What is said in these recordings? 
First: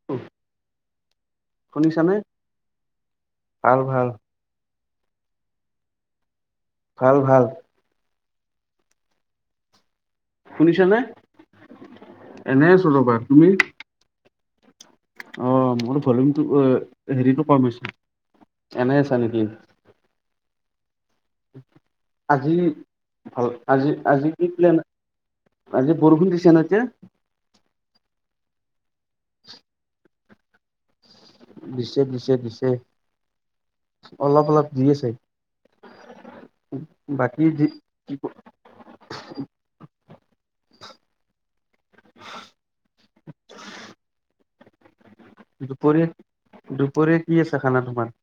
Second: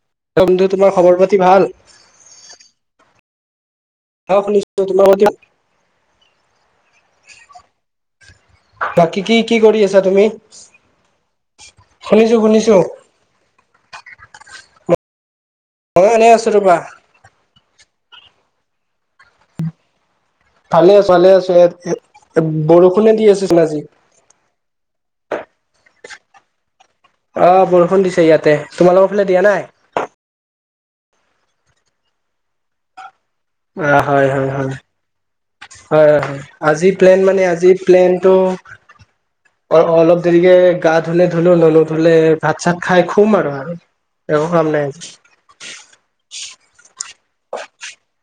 [inaudible] [unintelligible] তোমাৰ খবৰ পাতি ভাল? শুনিছানে, ভাল ভাল। হয় শুনিছো। তোমাৰ [inaudible] ভাল ভাল। বাকী কি কি কৰি আছা তুমি? শুনিছানে? শুনিছো এনে শুনিছো। আছো ৰ'বা তুমি অ মোৰ মই এনে ভলিউমটো আছো ৰবা হেৰিতটো কম হৈছে। এনেই আছা নেকি? ভালে আছো ভালে আছোঁ। আজি বৰষুণে দি আছে চোন আজি। কি প্লেন। আজি বৰষূণ দিছে ন এতিয়া? অ বৰষুণ দিছে ইয়াতে। তোমালোকৰ ফালে দিয়া নাই? দিছে দিছে দিছে। অ হয় অলপ হয় অলপ হয়। দি আছে হয় হয়। আজি প্লেন মানে বাকী দি আজি কি প্লেনটো অ অলপ দেৰিকে গা ধুলে ধুলো নুধুলে ভাত চাত খাই খুম আৰু আৰু। একো কাম নাই আজি। দুপৰীয়া দুপৰীয়া কি আছে খানা তোমাৰ?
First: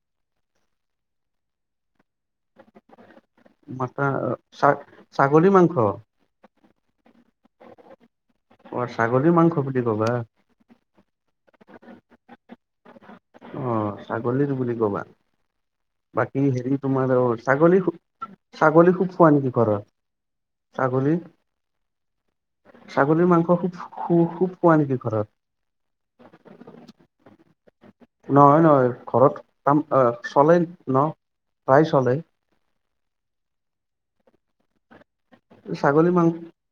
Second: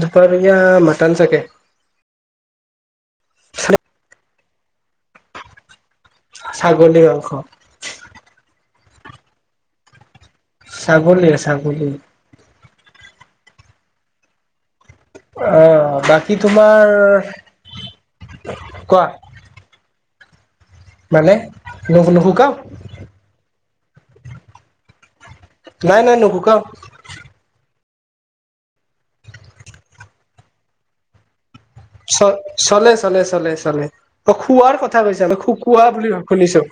দুপাৰীয়া মাটান চাগে। মাতা আ ছাগ-ছাগলী মাংস? ছাগলী মাংস। অ ছাগলীৰ মাংস বুলি ক'বা। ছাগলীয়ে ছাগলী। অ ছাগলীৰ বুলি ক'বা। অ বাকী হেৰি তোমাৰ অ ছাগলী ছাগলী কোৱা খুব খোৱা নেকি ঘৰত? ছাগলী মানে? নু-নুসুকাও। ছাগলীৰ মাংস খুব-খু-খুব খোৱা নেকি ঘৰত? নাই নাই নুখোকাও। নহয় নহয় ঘৰত কাম আ চলে ন'। প্ৰায় চলে চ-চলে-চলে-চলে-চলে অ খোৱাৰ কথা কৈছা মই সুকোৱা ছাগলী বুলি শুনিছো।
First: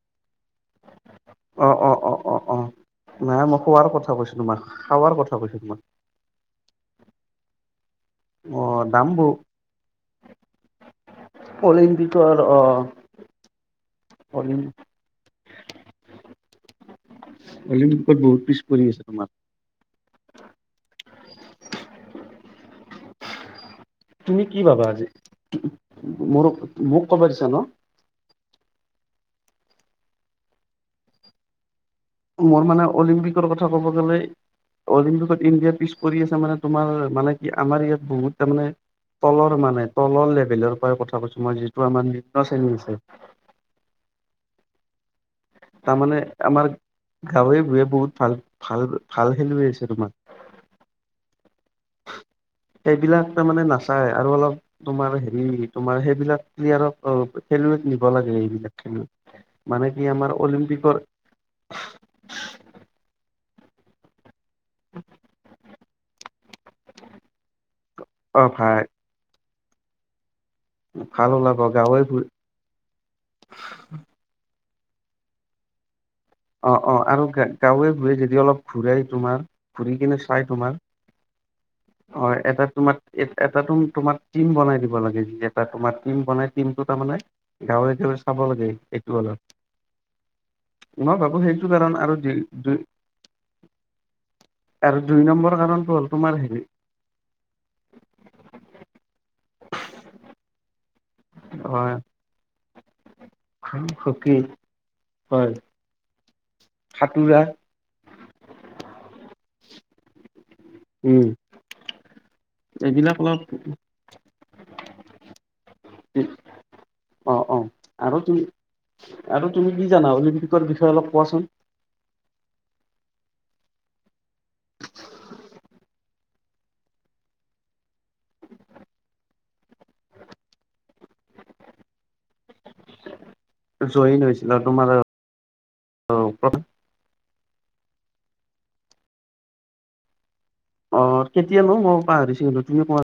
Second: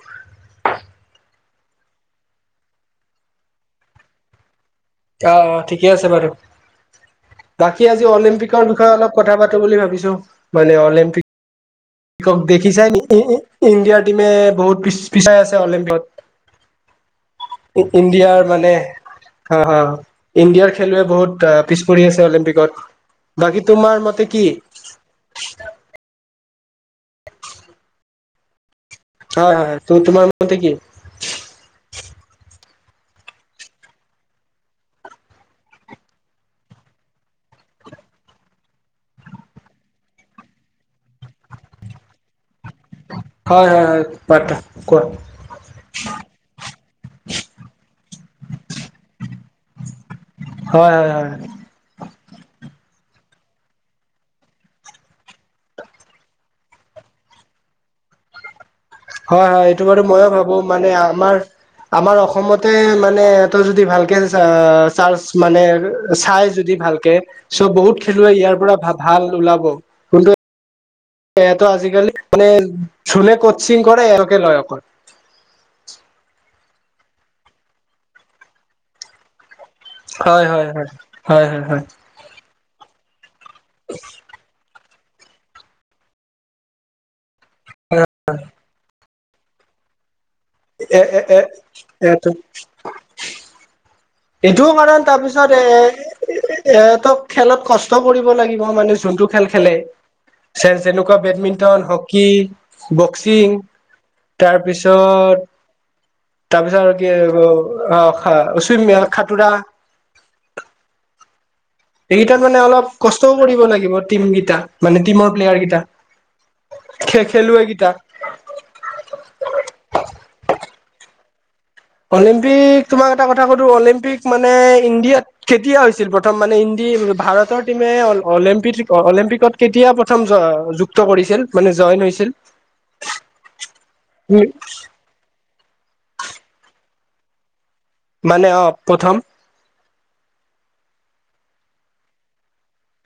অ-অ-অ-অ-অ নাই মই খোৱাৰ কথা কৈছোঁ তোমাক। খাৱাৰ অ কথা কৈছো তোমাক ঠিকে আছে বাৰু। বাকী আজি অ অলিম্পিকৰ বিষয়ে দাম অলপ বহু কথা পাতো বুলি ভাবিছো, মানে অলিম্পিক অলিম্পিক ক দেখিছাই নি ই-ই-ইণ্ডিয়াৰ টিমে অলিম বহুত পি-পিচাই আছে অলিম্পিকত। অলিম্পিকত বহুত ই-ইণ্ডিয়াৰ পিছ মানে পৰি আছে তোমাৰ হয় হয় ইণ্ডিয়াৰ খেলুৱৈ বহুত পিছ পৰি আছে অলিম্পিকত, বাকী তোমাৰ মত তুমি কি ভাবা আজি? মোৰ মোক ক'বা দিছা ন'? হয় হয় তো-তোমাৰ মতে কি? মোৰ মানে অলিম্পিকৰ কথা ক'ব গ'লে অলিম্পিকত ইণ্ডিয়া পিছ পৰি আছে মানে তোমাৰ মানে কি আমাৰ ইয়াত বহুত তাৰ মানে তলৰ মানে তলৰ লেভেলৰ পৰা কথা কৈছো মই যিটো আমাৰ নিম্ন শ্ৰেণী আছে হয়-হয়-হয় কোৱা। তাৰমানে আমাৰ গাঁৱে ভূঞে বহুত ভাল, ভাল, ভাল খেলুৱৈ আছে তোমাৰ। হয়-হয়-হয়। সেইবিলাক তাৰ মানে নাচায় আৰু অলপ তোমাৰ হেৰি তোমাৰ সেইবিলাক প্লিয়াৰক খেলুৱৈক নিব লাগে এইবিলাক। খেলুৱৈ হয়-হয় মানে এইটো কি বাৰু ময়ো আমাৰ ভাবো মানে অলিম্পিকৰ আমাৰ আমাৰ অসমতে মানে এতা যদি ভালকে চাৰ্জ মান চাই যদি ভালকে চ' বহুত খেলুৱাই ইয়াৰ পৰা ভা ভাল ওলাব। ভাল ওলাব এয়াতটো গাঁৱে আজিকালি ভূঞে মানে জোনে কচিং কৰে এওঁকে লয় অকল। অ-অ আৰু গাঁৱে ভুয়ে যদি অলপ ঘূৰাই তোমাৰ ঘূৰি হয়-হয়-হয় হয়-হয়-হয়। হয়, এটা তোমাৰ এটা তো তোমাৰ টিম বনাই দিব লাগে যে এটা তোমাৰ টিম বনাই টিম টো তাৰমানে গাঁৱে-গাঁৱে চাব লাগে এইটো অলপ। মই ভাবো এ-এ-এ সেইটো কাৰণ আৰু এটো। দুই দুই এইটোও আৰু কাৰণ দুই নম্বৰ তাৰপিছত কাৰণটো হ'ল তোমাৰ হেৰি এ-এ এতো খেলত কষ্ট কৰিব লাগিব মানে যোনটো খেল খেলে। চেৰ যেনেকুৱা বেডমিণ্টন, হয় হ'কী, বক্সিং। হকী তাৰপিছত, হয় তাৰপিছত আৰু কি সাঁতোৰা অ খাখোচিম খাতোৰা। উম। এইগিটাত মানে অলপ এইবিলাক কষ্টও অলপ কৰিব লাগিব টিম গিটা মানে টিমৰ প্লেয়াৰ গিটা। খে, অ অ খেলোৱে গিটা। আৰু তুমি আৰু তুমি কি জানা? অলিম্পিকৰ বিষয়ে অলপ কোৱাচোন। অলিম্পিক তোমাক এটা কথা সুধোঁ অলিম্পিক মানে ইণ্ডিয়াত কেতিয়া হৈছিল প্ৰথম মানে ইন্দি ভাৰতৰ টিমে অলিম্প অলিম্পিকত কেতিয়া প্ৰথম জ যুক্ত কৰিছিল মানে জইন হৈছিল? জ ইন হৈছিল আৰু তোমাৰ প্ৰথম মানে অ, প্ৰথম। অ, কেতিয়ানো? মই পাহৰিছো হ'লো তুমি কোৱা।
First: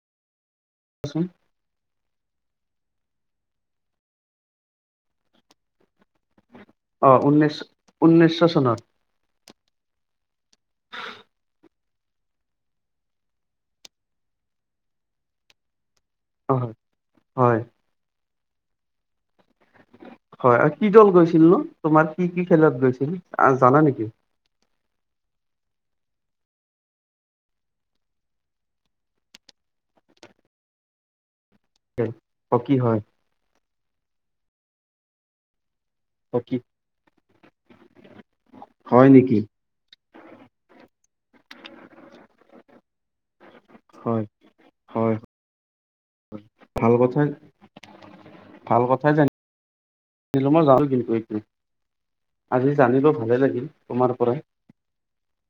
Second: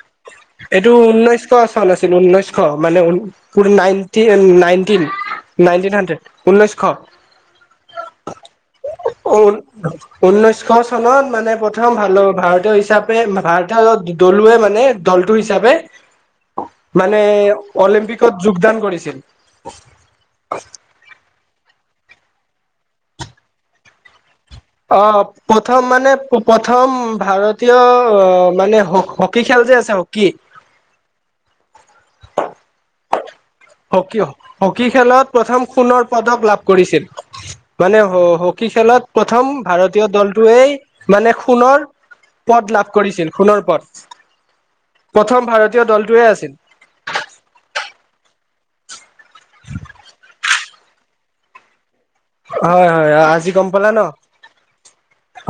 এইটো ঊনৈশ চন আছিল ঊনৈশ মানে ঊ। নাইনট নাইনটিন হাড্ৰেড ঊনৈছ অ, উনৈছ ঊনৈশ চনত। অ। ঊনৈশ চনত মানে প্ৰথম ভাল ভাৰতীয় হিচাপে ভাৰতৰ দলুৱে মানে দলটোৰ হিচাপে অ। মানে অলিম্পিকত যোগদান কৰিছিল। হয়, আৰু কি দল গৈছিল নো, তোমাৰ কি, কি খেলত গৈছিল জানা নেকি? অ, প্ৰথম মানে প্ৰথম ভাৰতীয় মানে হ' হকী খেল যে আছে হকী হকী হয়। হকী হকী খেলত প্ৰথম সোণৰ। পদক হকী লাভ কৰিছিল? মানে হকী হয় খেলত নেকি প্ৰথম ভাৰতীয় দলটোৱেই মানে সোণৰ পদ লাভ কৰিছিল। সোণৰ পদ, হয় হয় প্ৰথম ভাৰতীয় দলটোৱে আছিল। ভাল কথাই ভাল কথাই জানি [inaudible] [unintelligible] আজি হয় জানিলো হয় ভালে আজি লাগিল গম পালা ন তোমাৰ পৰা।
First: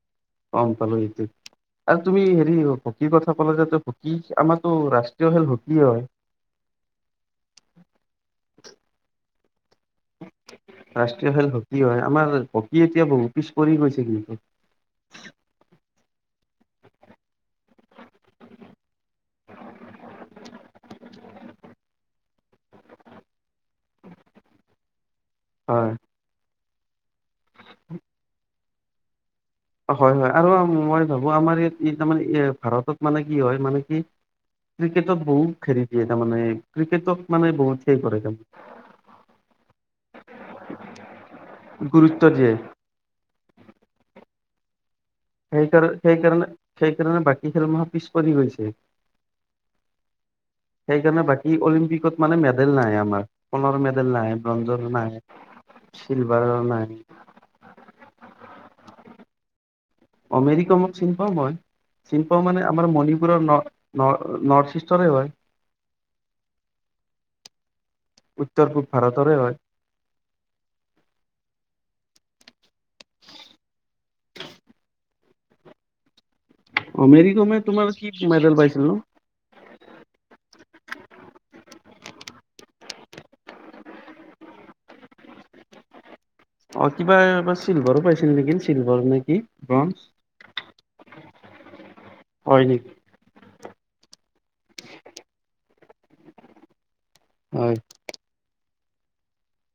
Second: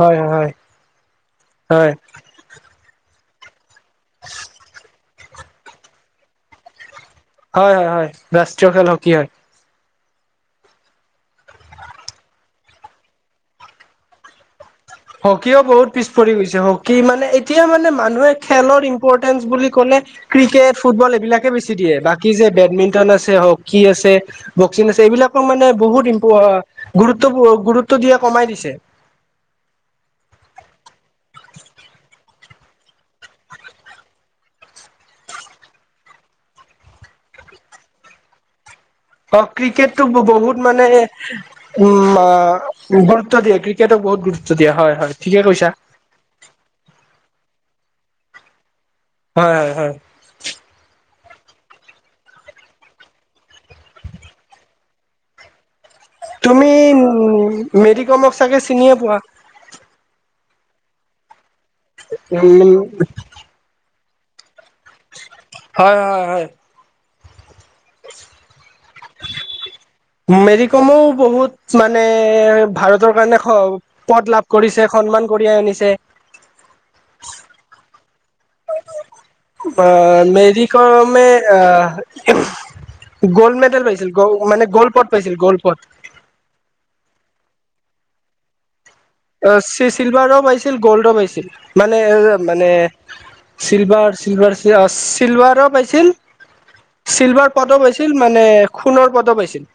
হয় হয় হয় হয় আৰু তুমি হেৰি অ' হকীৰ কথা ক'লে যে হকী আমাৰতো ৰাষ্ট্ৰীয় খেল হকী হয়। হয়, হয়, হয়, ৰাষ্ট্ৰীয় খেল হকী হয়। ৰাষ্ট্ৰীয় খেল হকী হয়, আমাৰ হকী এতিয়া বহু পিছ পৰি গৈছে কিন্তু। হকীও বহুত পিছ পৰি গৈছে, হকী মানে এতিয়া মানে মানুহে খেলৰ ইম্পৰ্টেঞ্চ বুলি ক'লে ক্ৰিকেট, ফুটবল এইবিলাকে বেছি দিয়ে। বাকী যে বেডমিন্টন আছে হকী আছে। বক্সিং আছে এইবিলাকক মানে হয় বহুত ইম্প গুৰুত্ব দিয়া কমাই দিছে। অ', হয় হয় আৰু মই ভাবো আমাৰ ইয়াত কেইটামান ভাৰতত মানে কি হয় মানে কি ক্ৰিকেটত বহুত হেৰি দিয়ে তাৰমানে ক্ৰিকেটক মানে বহুত হেৰি কৰে। অ', ক্ৰিকেটটো বহুত মানে উম গুৰুত্ব আ দিয়ে গুৰুত্ব দিয়ে ক্ৰিকেটক বহুত গুৰুত্ব দিয় হয় হয়। ঠিকে কৈছা সেইকাৰ সেইকাৰণে সেইকাৰণে বাকী খেলসমূহৰ পিছ পৰি গৈছে। হয়, হয়, হয়। [inaudible] সেইকাৰণে বাকী অলিম্পিকত মানে মেডেল নাই আমাৰ সোণৰ মেডেল নাই ব্ৰঞ্জৰ নাই। তুমি মেৰিকমক চাগে চিনিয়ে পোৱা। অ', মেৰিকোমক চিনি পাওঁ মই চিনি পাওঁ মানে আমাৰ উম মণিপুৰৰ ন ন নৰ্থ ইষ্টৰে হয়। হয়, হয়, হয়। উত্তৰ পূব ভাৰতৰে হয়। মেৰিকমো বহুত মানে ভাৰতৰ কাৰণে স পদ লাভ কৰিছে, সন্মান কঢিয়াই আনিছে। অ', মেৰিকমে তোমাৰ কি মেডেল পাইছিলে ন? বা মেৰিকমে আ গ'ল্ড মেডেল পাইছিল, গ মানে গ'ল্ড পদ পাইছিল গল্ড পদ। অ', কিবা এটা চিলভাৰো পাইছিল নেকি চিলভাৰ নে কি অ', চি ব্ৰঞ্জ চিলভাৰও পাইছিল গ'ল্ডো পাইছিল, মানে হয় মানে নেকি চিলভাৰ চিলভাৰ অ' চিলভাৰো পাইছিল চিলভাৰ হয় পদো পাইছিল। মানে সোণৰ পদো পাইছিল।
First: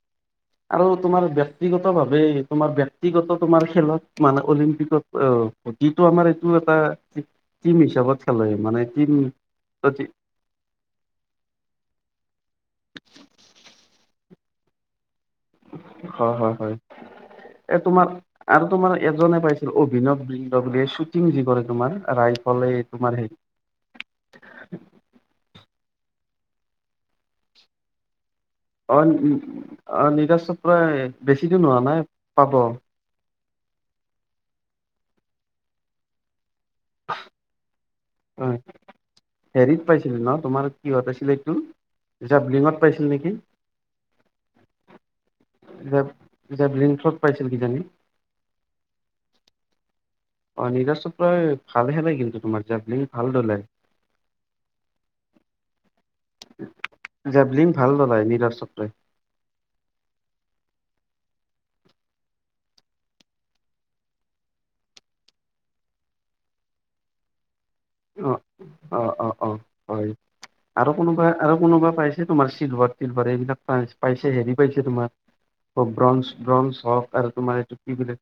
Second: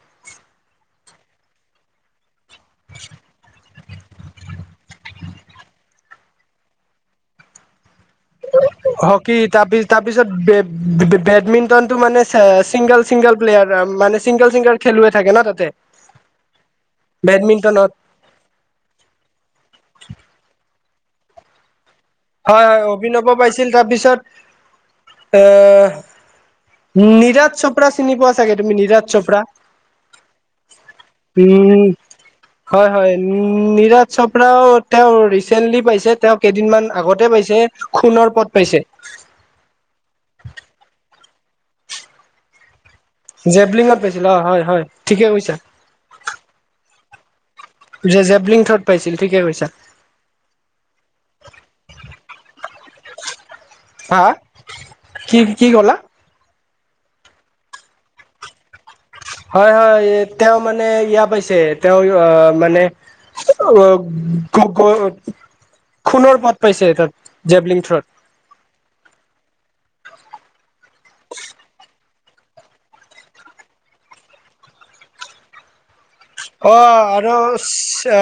আৰু তোমাৰ ব্যক্তিগতভাৱে তোমাৰ ব্যক্তিগত তোমাৰ খেলত মানে অলিম্পিকত অ' যিটো আমাৰ এইটো এটা টিম হিচাপত খেলে মানে টিম হকী তাৰ তাৰ পিছত বেডমিন্টনটো মানে চিংগল চিংগল প্লেয়াৰ মানে চিংগল চিংগল খেলুৱৈ থাকে ন তাত। হয়, হয়, হয়, এই বেডমিন্টনত তোমাৰ আৰু তোমাৰ এজনে পাইছিল অভিনৱ বিন্দ বুলি শ্বুটিং যে কৰে তোমাৰ। হয় ৰাইফলে হয় তোমাৰ অভিনৱ হেৰি পাইছিল তাৰপিছত এ নিৰাজ চৌপ ৰা চিনি পোৱা চাগে তুমি অ নিৰাজ চৌপ্ৰা অ নীৰজ চোপ্ৰা বেছি দিন হোৱা উম নাই পাব হয় হয়। উম, নিৰাজ চৌপৰাও তেওঁ ৰিচেণ্টলি পাইছে তেওঁ কেইদিনমান আগতে পাইছে সোণৰ পদ পাইছে। হেৰিত পাইছিলি ন, তোমাৰ কিহত আছিল, এইটো জেবলিং ত পাইছিল নেকি? জেবলিঙত পাইছিল, অ, হয়, হয়, ঠিকে কৈছা। যেপ জেপলিংকত পাইছিল কিজানি! জেবলিং থত পাইছিল, ঠিকে কৈছা। অ, নিৰা [unintelligible] ভাল খেলে কিন্তু তোমাৰ জ ভাল ধলে। হা! হা! কি কি ক'লা? জেবলিং ভাল দলাই নিৰজ চক্ৰই। হয়, হয়, তেওঁ মানে এয়া পাইছে, তেওঁ আহ মানে অঁ, [unintelligible] খুণৰ পদ পাইছে তাত জেবলিং থ্ৰত। অ, অ, অ, অ, হয়। আৰু কোনোবা আৰু কোনোবা তোমাৰ চিলভাৰ-টিলভাৰ এইবিলাক পাইছে, পাইছে হেৰি পাইছে তোমাৰ অ, ব্ৰঞ্জ। ব্ৰঞ্জ অঁ হওক [unintelligible] আৰু তোমাৰ এইটো কি বোলে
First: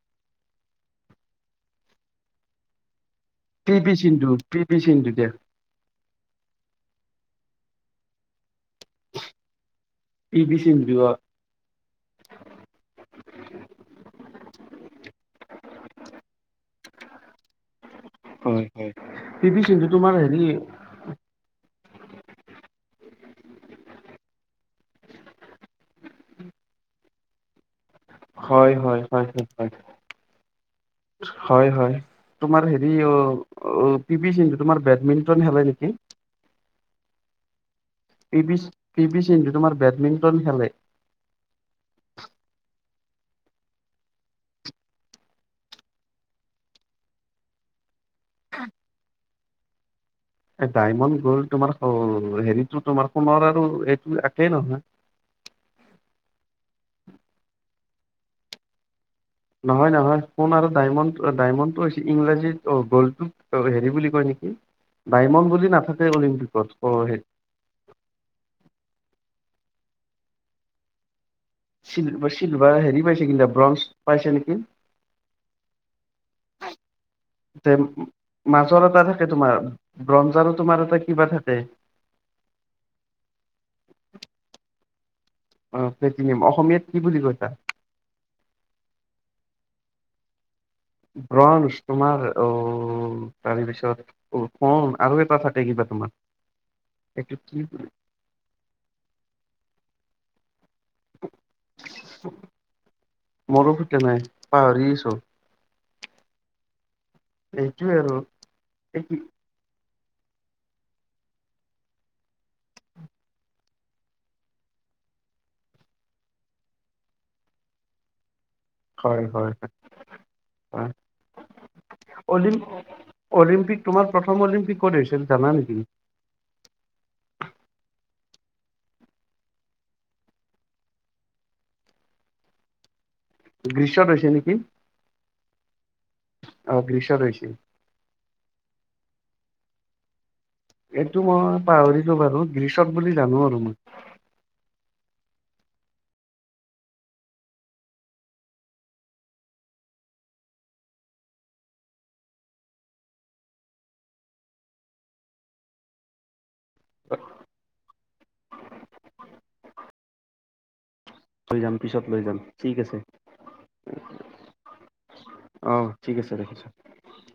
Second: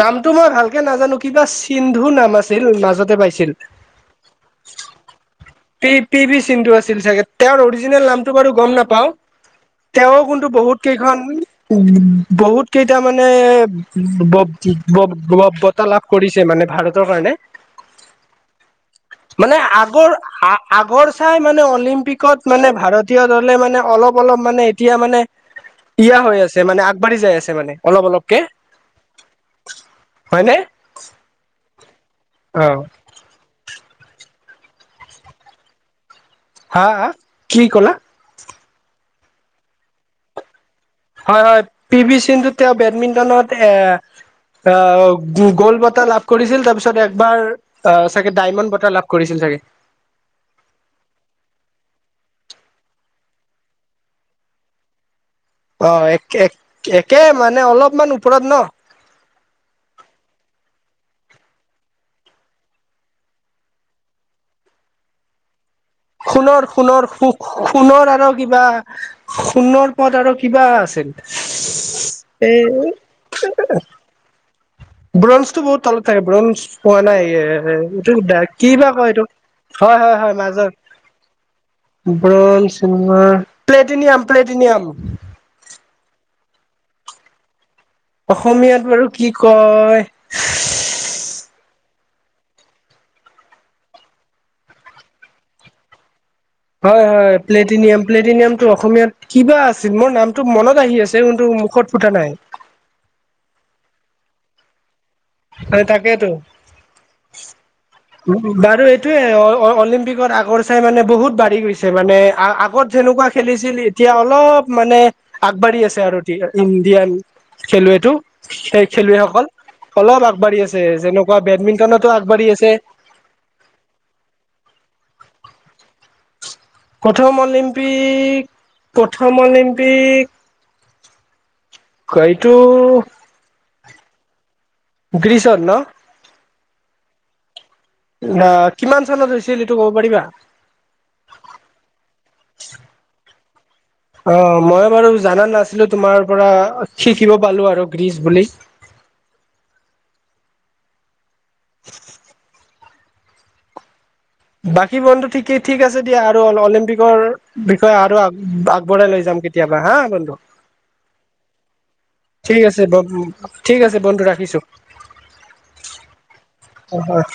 নামটো মই ভালকে নাজানো, কিবা সিন্ধু নাম আছিল, মাজতে পাইছিলো। P B Sindhu, P B Sindhu দিয়া। এই পি বি সিন্ধু আছিল চাগে! তেওঁৰ অৰিজিনেল নামটো বাৰু গম নাপ পাওঁ। তেওঁ পি কোনটো ভি বহুত সিন্ধু অ কেইখন বহুত কেইটা মানে, [unintelligible] বাৰ্তা লাভ কৰিছে, মানে ভাৰতৰ কাৰণে। [inaudible] হয় পি মানে ভি সিন্ধু আগৰ তোমাৰ হেৰি আগৰ চাই মানে অলিম্পিকত, মানে ভাৰতীয় দলে মানে, অলপ-অলপ মানে এতিয়া মানে [unintelligible] হৈ আছে, মানে আগবাঢ়ি যাই আছে মানে। অলপ অলপকে হয়, হয়, হয়। হয়নে! হয়, হয়। তোমাৰ হেৰি অ অ, পি বি সিন্ধু তোমাৰ বেডমিণ্টন খেলে নেকি! হা! হা! কি ক'লা? P B, P B Sindhu তোমাৰ বেডমিণ্টন খেলে। হয়, হয়, পি বি সিন্ধু তেওঁ বেডমিণ্টনত এ আহ, গোল বঁটা লাভ কৰিছিল, তাৰপিছত একবাৰ অ, চাগে ডায়মণ্ড বঁটাৰ লাভ কৰিছিল চাগে! এ, ডায়মণ্ড গ'ল তোমাৰ হেৰিতো, তোমাৰ সোণৰ আৰু এইটো একেই নহয়। অঁ, এক একে মানে অলপমান ওপৰত ন! নহয়, নহয়, সোন আৰু ডায়মণ্ড-ডায়মণ্ডটো হৈছে ইংৰাজীত গ'ল্ডত হেৰি বুলি কয় নেকি! ডায়মণ্ড বুলি নাথাকে সোণৰ অলিম্পিকত সোণৰ [unintelligible] সোণৰ আৰু কিবা সোণৰ পদ আৰু কিবা আছে। চিলভা-চিলভাৰ হেৰি পাইছে, কিন্তু ব্ৰঞ্জ পাইছে নেকি! ব্ৰঞ্জ টো বহুত তলত থাকে, ব্ৰঞ্জ পোৱা নাই। এ, যে [unintelligible] মাজৰ কিবা এটা কয় থাকে এইটোক, তোমাৰ হয়, হয়, ব্ৰঞ্জ হয়, আৰু মাজত। তোমাৰ এটা কিবা থাকে ব্ৰঞ্জ, চিলভাৰ, প্লেটিনিয়াম, প্লেটিনিয়াম। অঁ, প্লেটিনিয়াম অসমীয়াত কি বুলি কৈছা? অসমীয়াত বাৰু কি কয়! ব্ৰঞ্জ, তোমাৰ অ, তাৰে পিছত অ, আৰু এটা থাকে কিবা, তোমাৰ হয়, হয়, এইটো কি প্লেটিনিয়াম প্লেটিনিয়ামটো অসমীয়াত কিবা আছিল মোৰ নামটো মনত আহি আছে কিন্তু মুখত ফুটা নাই। মোৰো ফুটা নাই পাহৰি গৈছো। হয়, তাকেটো। সেইটোৱে আৰু। উ, বাৰু এই কি এইটোয়ে অ-অলিম্পিকৰ আগৰ চাই মানে বহুত বাঢ়ি গৈছে মানে আগত যেনেকুৱা খেলিছিল এতিয়া অলপ মানে আগবাঢ়ি আছে আৰু ইণ্ডিয়ান খেলুৱৈটো সেই হয়, খেলুৱৈসকল হয়, হয়। অলপ আগবাঢ়ি আছে হয়। যেনেকুৱা বেডমিণ্টনতো আগবাঢ়ি অলিম আছে। অলিম্পিক তোমাৰ প্ৰথম অলিম্পিক ক'ত হৈছিল জানা নেকি? প্ৰথম অলিম্পিক প্ৰথম অলিম্পিক এইটো গ্ৰী্চত হৈছে নেকি? গ্ৰীছত ন'? অ', গ্ৰীচত হৈছিল। অ', কিমান চনত হৈছিল এইটো ক'ব পাৰিবা? এইটো মই পাহৰিলোঁ বাৰু গ্ৰীচত বুলি জানো আৰু মই। অ', মই বাৰু জানা নাছিলো তোমাৰ পৰা শিকিব পালো আৰু গ্ৰীচ বুলি। [inaudible] বাকী বন্ধু ঠিক আছে দিয়া আৰু [unintelligible] অলিম্পিকৰ বিষয়ে আৰু আগবঢ়াই লৈ যাম কেতিয়াবা হা বন্ধু। লৈ যাম পিছত লৈ যাম। ঠিক আছে ঠিক আছে বন্ধু ৰাখিছোঁ। অ', ঠিক আছে ৰাখিছো। হয়, হয়।